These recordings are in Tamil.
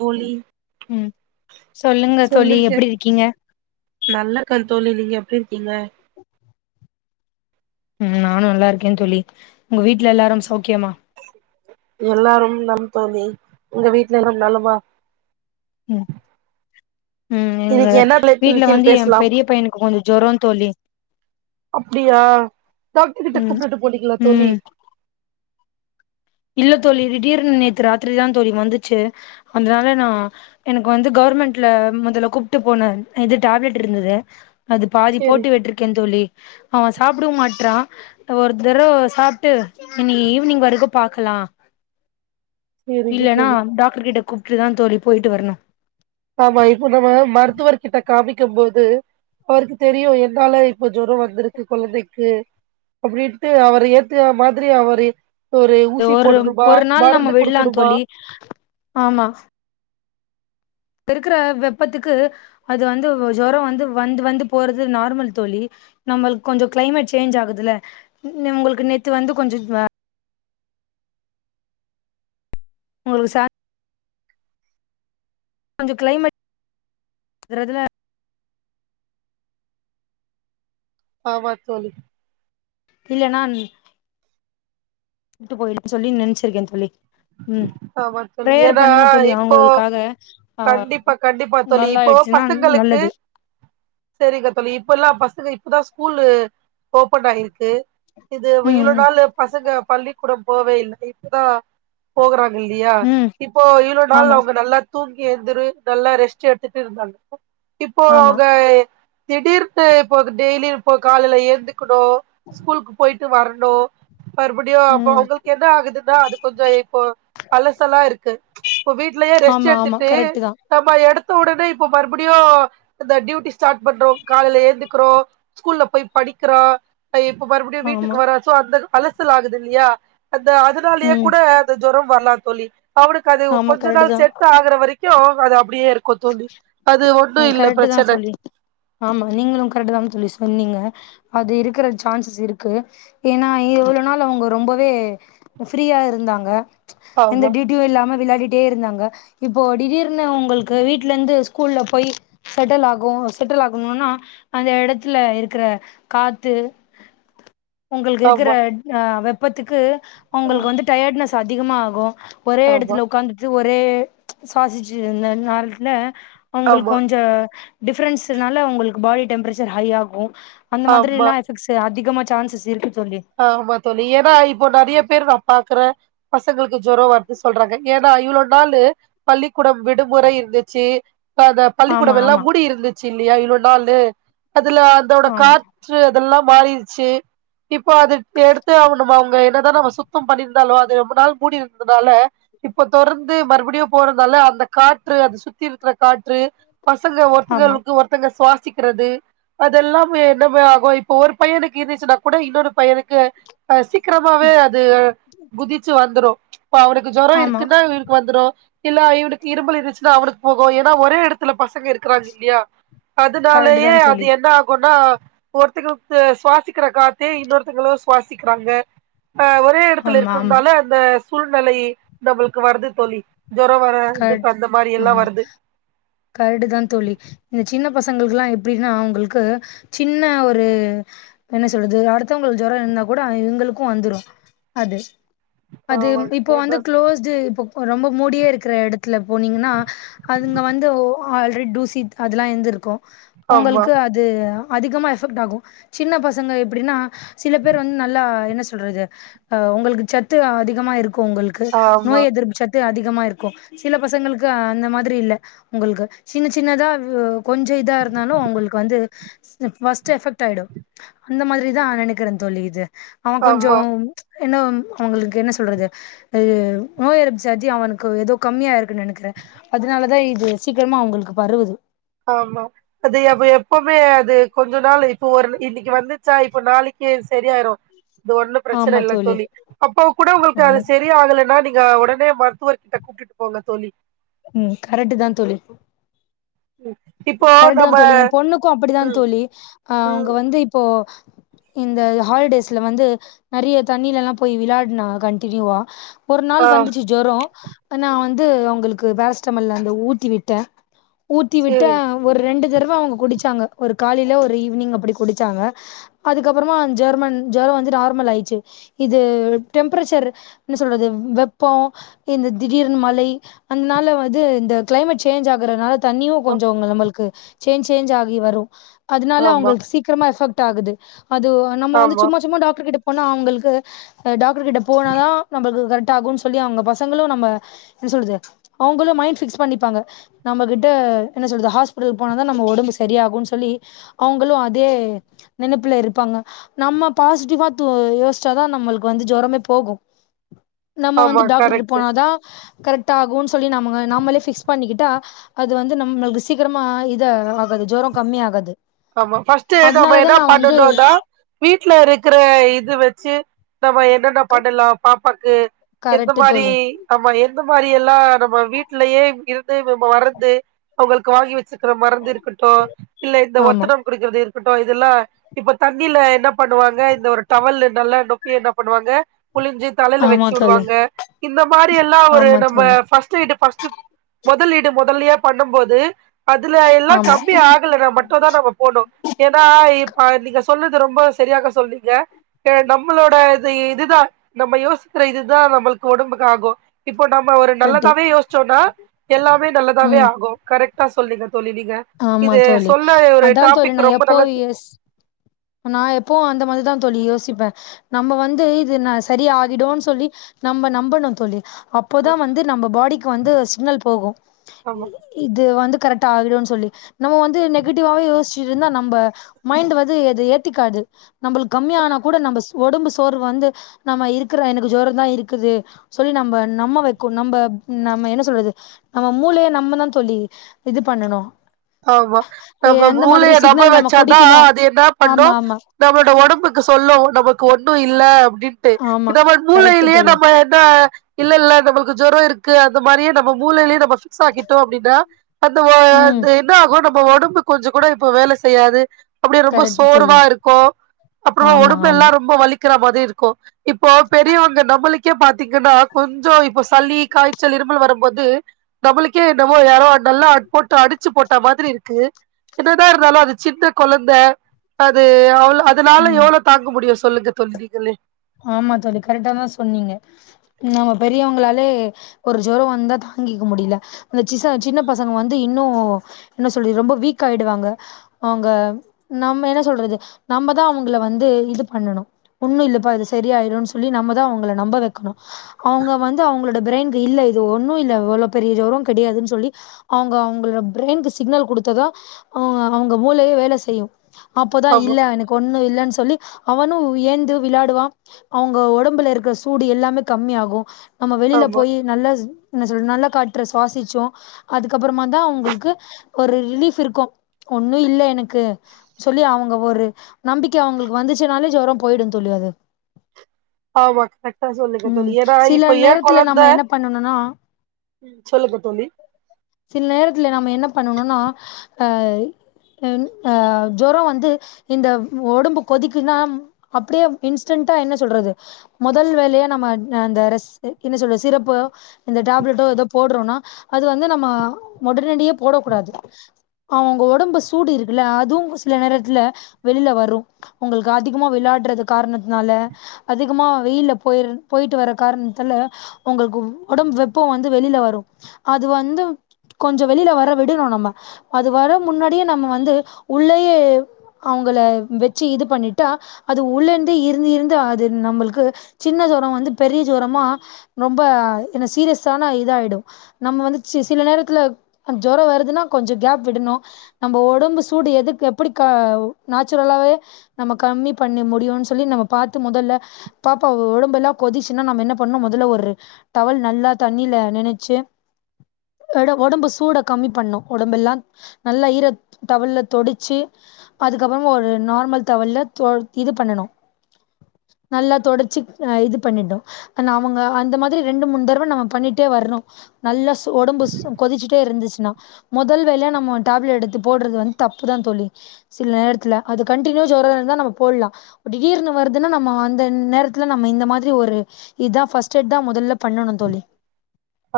தோழி உம் சொல்லுங்க தோழி எப்டி இருக்கீங்க நல்லா இருக்கே தோழி நீங்க எப்டி இருக்கீங்க உம் நானும் நல்லா இருக்கே தோழி உங்க வீட்ல எல்லாரும் சௌக்கியமா எல்லாரும் நலம் தோழி உங்க வீட்ல எல்லாம் நலமா உம் உம் எங்க இன்னைக்கு என்ன தலைப்பின் வீட்ல கீழ் வந்து எ பேசலாம் பெரிய பையனுக்கு கொஞ்சோ ஜுரோ தோழி அப்டியா டாக்டர் கிட்ட ம் கூப்டுட்டு போனீங்களா தோழி ம் இல்ல தோழி திடீர்னு நேத்து ராத்திரிதா தோழி வந்துச்சு அதனால நா எனக்கு வந்து கவர்மெண்ட்ல முதல கூப்ட்டு போன இது டேப்லெட் இருந்தது அது பாதி சேரி போட்டு விட்ருக்கே தோழி அவே சாப்டவே மாட்றான் ஒரு தடவ சாப்ட்டு இன்னைக்கு ஈவ்னிங் வரைக்கும் பாக்கலாம் சேரிங்க இல்லன்னா தோழி டாக்டர் கிட்ட கூப்ட்டு தா தோழி போயிட்டு வரணும் ஆமா இப்போ நம்ம மருத்துவர் கிட்ட காமிக்கும் போது அவருக்கு தெரியும் என்னால இப்ப ஜுரோம் வந்திருக்கு கொழந்தைக்கு அப்டின்ட்டு அவர ஏத்துர மாதிரி அவரு ஒரு ஊசி ஒரு போடனுமா ஒரு நாள் நம்ம மருந்து விடலா கொடுக்கணுமா தோழி ஆமா இப்ப இருக்குற வெப்பத்துக்கு அது வந்து ஜொரோ வந்து வந்து வந்து போறது நார்மல் தோழி நம்மளுக்கு கொஞ்சோ கிளைமேட் சேஞ்ச் ஆகுதுல உங்களுக்கு நேத்து வந்து கொஞ்சோ உங்ளுக்கு சா கொஞ்சோ கிளைமேட் றதுல ஆமா தோழி இல்லன்னா விட்டு போயிடலான்னு சொல்லி நினைச்சிருக்கே தோழி ம் ஆமா தோழி பிரேயர் ஏனா பண்ணுங்க தோழி இப்போ அவங்களுக்காக ஆ கண்டிப்பா கண்டிப்பா தோழி நல்லா இப்போ ஆயிடுச்சுன்னா பசங்களுக்கு நல்லது செரிங்க தோழி இப்பல்லா பசங்க இப்பதா ஸ்கூலு ஓபன் ஆயிருக்கு இது இவ்வளவு ம் நாள் பசங்க பள்ளிக்கூடம் போவே இல்ல இப்பதான போகுறாங்க இல்லையா ம் இப்போ இவ்ளவு நாள் ஆமா அவங்க நல்லா தூங்கி எந்திரி நல்லா ரெஸ்ட் எடுத்துட்டு இருந்தாங்க இப்போ ஆமா அவங்க திடீர்னு இப்போ டெய்லி இப்ப காலையில எந்துக்கணு ஸ்கூலுக்கு போய்ட்டு வரணு மறுபடியு அப்போ ம் அவங்களுக்கு என்ன ஆகுதுன்னா அது கொஞ்சோ இப்போ பழசலா இருக்கு இப்ப வீட்லயே ரெஸ்ட் ஆமா ஆமா எடுத்துட்டு கரெக்ட் தா நம்ம எடுத்த உடனே இப்ப மறுபடியு இந்த டியூட்டி ஸ்டார்ட் பண்றோ காலைல எழுந்துக்கிறோ ஸ்கூல்ல போய் படிக்கிறா இப்ப மறுபடியு ஆமா வீட்டுக்கு வர சோ அந்த அலசல் ஆகுது இல்லையா அந்த அதனாலேயே ம் கூட ஜுரோ வரலா தோழி அவனுக்கு அது ஆமா கொஞ்சே கரெக்ட் நாள் தா செட்டு ஆகுற வரைக் க்கு அது அப்டியே இருக்கு தோழி அது ஒன்னு ம் இல்ல கரெக்ட் தா பிரச்சன தோழி ஆமா நீங்களு கரெக்ட் தானே தோழி சொன்னீங்க அது இருக்குற சான்சஸ் இருக்கு ஏன்னா இவ்ள நாள் அவங்க ரொம்பவே ஃப்ரீயா இருந்தாங்க இந்த ஆமா டி டி வி இல்லாம விளையாடிட்டே இருந்தாங்க இப்போ திடீர்னு உங்களுக்கு வீட்டுல இருந்து ஸ்கூல்ல போய் செட்டில் ஆகு செட்டில் ஆகணும்னா அந்த இடத்துல இருக்கிற காத்து உங்களுக்கு இருக்குற ஆமா அ வெப்பத்துக்கு ம் உங்களுக்கு வந்து டயர்ட்னஸ் அதிகமா ஆகு ஒரே ஆமா இடத்துல உக்காந்துட்டு ஒரே சுவாசிச்சு இருந்தனால ஆமா உங்களுக்கு கொஞ்ச டிஃப்ரென்ஸ்னால உங்களுக்கு பாடி டெம்பரேச்சர் ஹை ஆகு அந்த ஆமா மாதிரிலா அதிகமா சான்சஸ் இருக்கு தோழி ஆமா தோழி ஏனா இப்ப நிறய பேரு நா பாக்குறே பசங்களுக்கு ஜொரோ வருது சொல்றாங்க ஏனா இவ்ளோ நாளு பள்ளிக்கூடோ விடுமுறை இருந்துச்சு டாங்க ஆமா பள்ளிக்கூடோமெல்லா ஆமா மூடி இருந்துச்சு இல்லையா இவ்ளோ நாளு அதுல அதோட கா ஆமா று அதெல்லா மாறிருச்சு இப்போ அது எடுத்தே ஆகனுமா அவங்க என்னதா நம்ம சுத்தம் பண்ணியிருந்தாலோ அது ரொம்ப நாள் மூடியிருந்ததுனால இப்ப தொறந்து மறுபடியு போறனால அந்த காற்று அந்த சுத்தி இருக்குற காற்று பசங்க ஆமா ஒருத்தங்களுக்கு ஒ த்தவங்க சுவாசிக்கிறது அதெல்லா என்னமா ஆகு இப்ப ஒரு பையனுக்கு இருந்துச்சுன்னா கூட இன்னொரு பையனுக்கு அ சீக்கிரமாவே அது குதிச்சு வந்துரு இப்ப அவனுக்கு ஜொரோ ஆமா இருக்குன்னா இவனுக்கு வந்துடு இல்ல இவனுக்கு இரும்பல் இருந்துச்சுன்னா அவனுக்கு போகு ஏனா ஒரே இடத்துல பசங்க இருக்குறாங்க இல்லயா கரெக்ட் அதுனாலயே தா அது தோழி என்ன ஆகுனா ஒருத்தங்களுக்கு சுவாசிக்குற காத் தே இன்னொருத்தங்களு சுவாசிக்கிறாங்க இப்ப ஒரே எடத்துல ஆமா ஆமா இருக்குறதுனால அந்த சூழ்நிலை நம்மளுக்கு வருது தோழி ஜொர வர இது இப்ப அந்த மாரியெல்லா வருது கரெக்டு தா தோழி இந்த சின்ன பசங்களுக்குலா எப்டினா அவ்ங்களுக்கு சின்ன ஒரு இப்ப என்ன சொல்றது அடுத்தவ்ங்களுக்கு ஜொர இருந்தாக் கூட ஆ இவ்ங்களுக்கு வந்துரு அது அது ஆமா இப்போ வந்து ஆமா க்ளோஸ் அது இப்ப ரொம்ப மூடியே இருக்குற எடத்துல போனீங்கனா அதுங்க வந்து ஒ ஆல்ரெடி டூசித் அதெல்லா இருந்துருக்கு ஒங்களுக்கு அது அது அதிகமாக எஃபெக்ட் ஆகு சின்ன பசங்க எப்டினா சில பேர் வந்து நல்லா என்ன சொல்றது அ உங்களுக்கு சத்து அதிகமா இருக்கு ஒங்களுக் க்கு ஆமா நோய் எதிர்ப்பு சத்து அதிகமா இருக் க்கு சில பசங்களுக்கு அந்த மாதிரி இல்ல உங்களுக்கு சின்ன சின்னதா வு கொஞ்ச இதா இருந்தாலு அவ்ங்களுக்கு வந்து ம் ஃபஸ்ட்டு எஃபெக்ட் ஆயிடு அந்த மாதிரி தா நெனைக்கிறே தோழி இது அவ கொஞ்சோ ஆமா என்ன அவ்ங்களுக்கு என்ன சொல்றது ஐய நோய் எருப்பு சத்தி அவனுக்கு எதோ கம்மியா இருக்குன் நெனைக்கிறே அதனாலதா இது சீக்கிரமா அவ்ங்களுக்கு பரவுது ஆமா அது அவ எப்போமே அது கொஞ்ச நாள் இப்போ ஒரு இன்னைக்கு வந்துச்சா இப்ப நாளைக்கே இது செரியாயிரு இது ஒன்னு பிரச்சன இல்ல தோழி அப்போ கூட உங்களுக்கு அது ஆமா செரி ரியாகலனா நீங்க ஒடனே மருத்துவர்க் கிட்ட கூட்டிட்டு போங்க தோழி ம் கரெக்ட்டுதா தோழி ம் இப்போ கரெக்ட்டு தா நம்ம தோழி எ பொண்ணுக்கு அப்டிதா தோழி ஆ அவ்ங்க ம் வந்து இப்போ இந்த ஹாலிடேஸ்ல வந்து நெறைய தண்ணிலலா போய் விளாடுனா கண்டினியூவா ஒரு நாள் ஆ வந்துச்சு ஜொர நா வந்து அவ்ங்களுக்கு பேராசிட்டமல் வந்து ஊட்டி விட்டே ஊத்தி விட் சேரி ஒரு ரெண்டு தடவ அவ்ங்க குடிச்சாங்க ஒரு காலைல ஒரு ஈவினிங் அப்டி குடிச்சாங்க அதுக்கப்பறமா ஜெர்மன் ஜொர வந்து நார்மல் ஆயிட்ச்சு இது டெம்பரேச்சர் என்ன சொல்றது வெப்போ இந்த திடீர்னு மழை அன்னால வது இந்த கிளைமேட் சேஞ்ச் ஆகுறனால தண் கொஞ்ச அங்க நம்மளுக்கு சேஞ்ச் சேஞ்ச் ஆகி வரு அதுனால ஆமா அவ்ங்களுக்கு சீக் க்கிரமா எஃபெக்ட் ஆகுது அது நம்ம வந்து ஆமா சும்மா சும்மா டாக்டர்க் கிட்ட போனா அவ்ங்களுக்கு அ டாக்டர்க் கிட்ட போனா தா நம்பளுக்கு கரெக்ட் ஆகுன் சொ சொல்லி அவ்ங்க பசங்களு நம்ம என்ன சொல்றது அவ்ங்களு மைண்ட் ஃபிக்ஸ் பண்ணிப்பாங்க நம்ம கிட்ட என்ன சொல்றது ஹாஸ்பிட்டல் போனா தா நம்ம ஒடம்பு செரியாகுன் சொல்லி அவ்ங்களு அதே நெனைப்புல இருப்பாங்க நம்ம பாசிட்டிவா து யோசிச்சாதா நம்மளுக்கு வந்து ஜொரமே போகு நம்ம வந்து ஆமா டாக்டர்ட்ட கரெக்ட்டு போனா தா கரெக்ட் ஆகுன் சொல்லி நம்ம நாமளே ஃபிக்ஸ் பண்ணிக்கிட்டா அது வந்து நம்மளுக்கு சீக்கிரமா இதா ஆகாது ஜொர கம்மியாகாது ஆமா ஃபஸ்ட்டு நம்ம என்ன பண்ணனுனா வீட்ல இருக்கிற இது வெச்சு நம்ம என் என்னென்ன பண்ணலா பாப்பாக்கு எந்த கரெக்ட் மாரி தோழி ஆமா எந்த மாரியெல்லா நம்ம வீட்லயே இருந்து நம்ம வர்றந்து அவ்ங்களுக்கு வாங்கி வெச் சுக்கிற மருந்து இருக்கட்டு இல்ல இந்த ஆமா ஒத்தடம் குடுக்கிறது இருக்கட்டு இதுலா இப்ப தண்ணில என்ன பண்ணுவாங்க இந்த ஒரு டவல நல்லா நொப்பி என்ன பண்ணுவாங்க புழிஞ்சி தலைல ஆமா வெச்சு தோழி உடுவாங்க இந்த மாரி எல்லா ஒரு ஆமா நம்ம தோழி ஃபஸ்ட்டீடு ஃபஸ்ட்டு முதலீடு முதல்லியே பண்ணும் போது அதுல எல்லா ஆமா கம்மி ஆகலனா மட்டு தா நம்ம போணு ஏனா இப்ப நீங்க சொல்றது ரொம்ப சரியாக சொல்றீங்க அ நம்மளோட இது இதுதா நம்ம யோசிக்கிற இதுதா நம்மளுக்கு ஒடம்புக்கு ஆகு இப்போ நம்ம ஒரு கரெக்ட் நல்லதாவே யோசிச்சோனா எல்லாமே நல்லதாவே ம் ஆகு கரெக்டா சொல்லீங்க தோழி நீங்க ஆமா இது தோழி சொல்ல ஒரு அதா தோழி நா டாபிக் ரொம்ப எப்போ நல்ல யோசி நா எப்போ அந்த மாரிதா தோழி யோசிப்பே நம்ம வந்து இது ந சரி ஆகிடுன் சொல்லி நம்ம நம்பணு தோழி அப்போதா வந்து நம்ம பாடிக்கு வந்து சிக்னல் போகு ஆமா இ இது வந்து கரெக்டா ஆகிடு தோழி நம்ம வந்து நெகட்டிவாவே யோஸ்ச்சிட்ருந்தா நம்ம மைண்ட் வந்து எது ஏத்துக்காது நம்மளுக்கு கம்மிய ஆனா கூட நம்ம உடம்பு சோர்வு வந்து நம்ம இருக்கிற எனக்கு ஜொரந்தா இருக்குது சொல்லி நம்ம நம்ம வெக்கு நம்ம நம்ம என்ன சொல்றது நம்ம மூளைய நம்மதா தோழி இது பண்ணணு ஆமா நம்ம மூளைய நம்ப சிக்னல் நம்ம வெச்சாதா குடிக்கணு அது என்னா பண்ணு ஆமா ஆமா நம்மளோட ஒம்புக்கு சொல்லு நமக்கு ஒன்னு இல்ல அப்டின் ட்டு ஆமா நம்ம கரெக்ட் மூலையிலே தோழி நம்ம என்ன இல்லல்ல நமக்கு ஜொரோ இருக்கு அந்த மாரியே நம்ம மூலைய்லே நம்ம ஃபிக்ஸ்ஸாக்கிட்டோ அப்டின்னா அந்த ஒ ம் என்னாகு நம்ம ஒடம்பு கொஞ்ச கூட இப்ப வேல செய்யாது அப்டியே ரொம்ப கரெக்ட் தோழி சோர்வா இருக்கு அப்றோ ஆமா ஒடம்பு எல்லா ஆமா ரொம்ப வலிக்கிற மாத்ரி இருக்கு இப்போ பெரியவங்க நம்மளுக்கே பாத்தீங்கன்னா கொஞ்சோ இப்போ சளி காய்ச்சல் இருமல் வரும்போது நம்மளுக்கே என்னமோ யாரோ நல்லா போட்டு அடி ச்சு போட்ட மாதிரி இருக்கு என்னதா இருந்தாலு அது சின்ன கொழந்த அது அவள இதனால ம் எவ்ளோ தாங்க முடியு சொல்லுங்க தோழி நீங்களே ஆமா தோழி கரெட்டாதா சொன்னீங்க நம்ம பெரியவங்களாலே ஒரு ஜொரோ வந்தா தாங்கிக்க முடியல இந்தசிச சின்ன பசங்க வந்து இன்னு என்ன சொல்லி ரொம்ப வீக் ஆயிடுவாங்க அவுங்க நம்ம என்ன சொல்றது நம்மதா அவுங்கல வந்து இது பண்ணணு ஒண்ணு இல்லப்பா இது சரியாய்டு சொல்லி நம்மதா அவுங்கள நம்ப வெக்கணு அவுங்க வந்து அவுங்கள இந்த பிரய்ன்க்கு இல்ல இது ஒன்னு இல்ல இவ்ளோ பெரிய ஜொரோங் கெடையாதுன் சொல்லி அவுங்க அவுங்களோட பிரெயின்கு சிக்னல் குடுத்ததா அவ அவுங்க மூலயே வேல செய்யு அப்பதா ஆமா இல்ல எனக்கு ஒன்னு இல்லன் சொல்லி அவனு ஏந்து விளாடுவா அவுங்க ஒடம்புல இருக்கிற சூடு எல்லாமே கம்மிய ஆகு நம்ம வெளில ஆமா போயி் நல்லா என்ன சொல் நல்ல காற்ற சுவாசிச்சோ அதுக்கப்பறமா தா அவுங்களுக்கு ஒரு ரிலீஃப் இருக்கு ஒன்னு இல்ல எனக் கு சொல்லி அவுங்க ஒரு நம்பிக்கை அவுங்களுக்கு வந்துச்சுனாலே ஜொரோ போயிடுந் தோழி அது ஆமா கரெட் அ ம் சொல்லுங்கத்தோழி ஏனா சில இப்ப எ நேரத்துல கொழந்த நம்ம என்ன பண்ணணும்னா ம் சொல்லுங்க தோழி சில நேரத்துல நம்ம என்ன பண்ணணுனா அ ன் அ ஜொரோ வந்து இந்த ஒடம்பு கொதிக்குன்னா அப்டியே இன்ஸ்டன்டா என்ன சொல்றது மொதல் வேலயா நம்ம அந்த ரெஸ் என்ன சொல்ல சிரப்பு இந்த டேப்லெட்டோ எதோ போட்றோனா அது வந்து நம்ம மொதனடியே போடக் கூடாது அவுங்க ஒடம்பு சூடு இருக்குல்ல அது சில நேரத்துல வெளில வரு உங்களுக்கு அதிகமா விளையாடுறது காரணத்தினால அதிகமா வெயில போயிரு பொய்ட்டு வர காரணத்துல உங்களுக்கு உடம்பு வெப்போ வந்து வெளில வரு அது வந்து கொஞ்சோ வெளில வர விடணு நம்ம அது வர முன்னாடியே நம்ம வந்து உள்ளயே அவுங்கள வெச்சு இது பண்ணிட்டா அது உள்ள இருந்தே இருந்து இருந்து அது நம்மளுக்கு சின்னதா வந்து பெரிய ஜொரமா ரொம்ப எனா சீரியஸான இத ஆய்டு நம்ம வந்து சி சில நேரத்துல ஜொரோ வருதுன்னா கொஞ்சோ கேப் விடணு நம்ப ஒடம்பு சூடு எதுக்கு எப்டி க நேச்சுரலாவே நம்ம கம்மி பண்ணி முடியுன் சொல்லி நம்ம பாத்து முதல்ல பாப்பா ஒடம்பெலா கொதிச்சுன்னா நம்ம என்ன பண்ணு மொதல ஒரு டவல் நல்லா தண்ணில நெனச்சு எட ஒடம்பு சூட கம்மி பண்ணு ஒடம்பெல்லா நல்லா ஈர டவல்ல தொடச்சு அதுக்கப்புறோ ஒரு நார்மல் தவல்ல தோ இது பண்ணணு நல்லா தொடச்சி ஆ இது பண்ணிட்டோ எனா அவுங்க அந்த மாதிரி ரெண்டு மூண் தடவ நம்ம பண்ணிட்டே வர்ணு நல்லா ஒடம்பு கொதிச்சிட்டே இருந்துச்சுன்னா மொதல் வேலயா நம்ம டாப்லெட் எடுத்து போட்றது வந்து தப்புதா தோழி சில நேரத்துல அது கண்டினியூவா ஜொரோ இருந்தா நம்ம போட்லா அப்ப திடிர்னு வருதுன்னா நம்ம அந்த நேரத்துல நம்ம இந்த மா ரி ஒரு இதா ஃபஸ்ட் எட் தா மொதல்ல பண்ணணு தோழி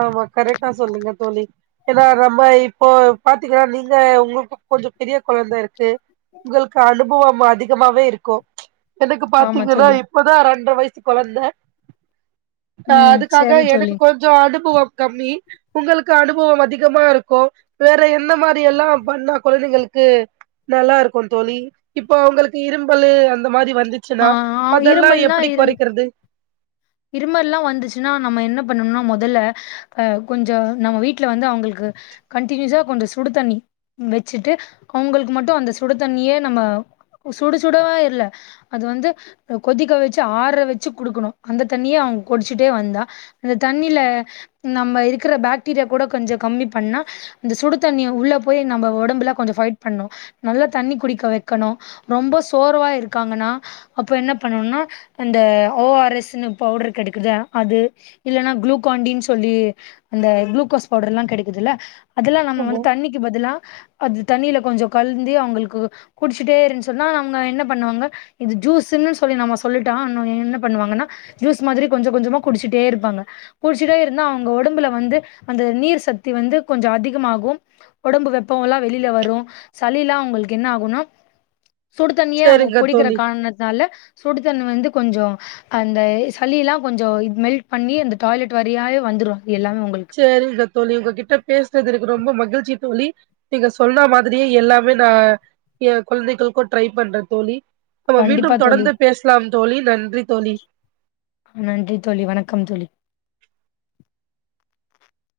ஆமா கரெக்டா சொன்னீங்க தோழி எனா நம்ம இப்போ பாத்தீங்கன்னா நீங்க உங்களுக்கு கொஞ்சோ பெரிய கொழந்த இருக்கு உங்களுக்கு அனுபவம் அதிகமாவே இருக்கு எனக்கு ஆமா பாத்தீங்கன்னா தோழி இப்பதா ரெண்ற வய்சு கொழந்த ஆ ம் அதுக்காக சரி எனக்கு தோழி கொஞ்சோ அனுபவம் கம்மி உங்களுக்கு அனுபவம் அதிகமா இருக்கு வேற என்னமாரி எல்லா பண்ணா கொழந்தைங்களுக்கு நல்லாருக்கு தோழி இப்போ உங்களுக்கு இரும்பலு அந்த மாரி வந்து ஆ சுனா அதெல்லா இருமல்னா எப்டி இருந் கொறைக்கிறது இருமல்லா வந்துச்சுன்னா நம்ம என்ன பண்ணனுனா மொதல்ல அ கொஞ்சோ நம்ம வீட்ல வந்து அவுங்களுக்கு கண்டினியூஸா கொஞ்சோ சுடு தண்ணி வெச்சுட்டு அவுங்களுக்கு மட்டு அந்த சுடு தண்ணியே நம்ம சுட சுடவே இல்ல அது வந்து கொதிக்க வெச்சு ஆற வெச்சு குடுக்குணு அந்த தண்ணியே அவுங்க குடிச்சிட்டே வந்தா அந்த தண்ணில நம்ம இருக்குற பாக்டீரியா கூட கொஞ்சோ கம்மி பண்ணா அந்த சுடு தண்ணி உள்ள போய் நம்ம ஒடம்புல கொஞ்சோ ஃபைட் பண்ணு நல்லா தண்ணி குடிக்க வெக்கணு ரொம்ப சோர்வா இருக்காங்கன்னா அப்போ என்ன பண்ணணுனா அந்த ஓ ஆர் எஸ் இன்னு பவுடர் கடைக்குது அது இல்லன்னா குளுகாண்டின் சொல்லி அந்த குளுக்கோஸ் பவுடர்லா கடைக்குதுல்ல அதெல்லா நம்ம ஆமா வந்து தண்ணிக்கு பதிலா அது தண்ணில கொஞ்சோ கழ்ந்து அவுங்களுக்கு குடிச்சுட்டே இருன் சொன்னா அவுங்க என்ன பண்ணுவாங்க இது ஜூஸுன்னு சொல்லி நம்ம சொல்லிட்டா என்ன பண்ணுவாங்கன்னா ஜூஸ் மாதிரி கொஞ்சோ கொஞ்சமா குடிச்சுட்டே இருப்பாங்க குடிச்சிட்டே இருந்தா அவுங்க ஒடம்புல வந்து அந்த நீர் சக்தி வந்து கொஞ்சோ அதிகமாகு ஒடம்பு வெப்போலா வெளில வரு சளிலா அவுங்களுக்கு என்ன ஆகுனா சுடுதண்ணியே அவுங்க சேரிங்க குடிக்கிற தோழி காரணத்தால சுடுதண்ணி வந்து கொஞ்சோ அந்த சளிலா கொஞ்சோ இது மெல்ட் பண்ணி அந்த டாய்லெட் வழியாவே வந்துரு எல்லாமே உங்களுக்கு சேரிங்க தோழி உங்ககிட்ட பேசுனது எனக்கு ரொம்ப மகிழ்ச்சி தோழி நீங்க சொன்ன மாதிரியே எல்லாமே நா எ கொழ்ந்தைகளுக்கு ட்ரை பண்றே தோழி நம்ம கண்டிப்பா மீண்டும் தோழி தொடர்ந்து பேசலாம் தோழி நன்றி தோழி நன்றி தோழி வணக்கம் தோழி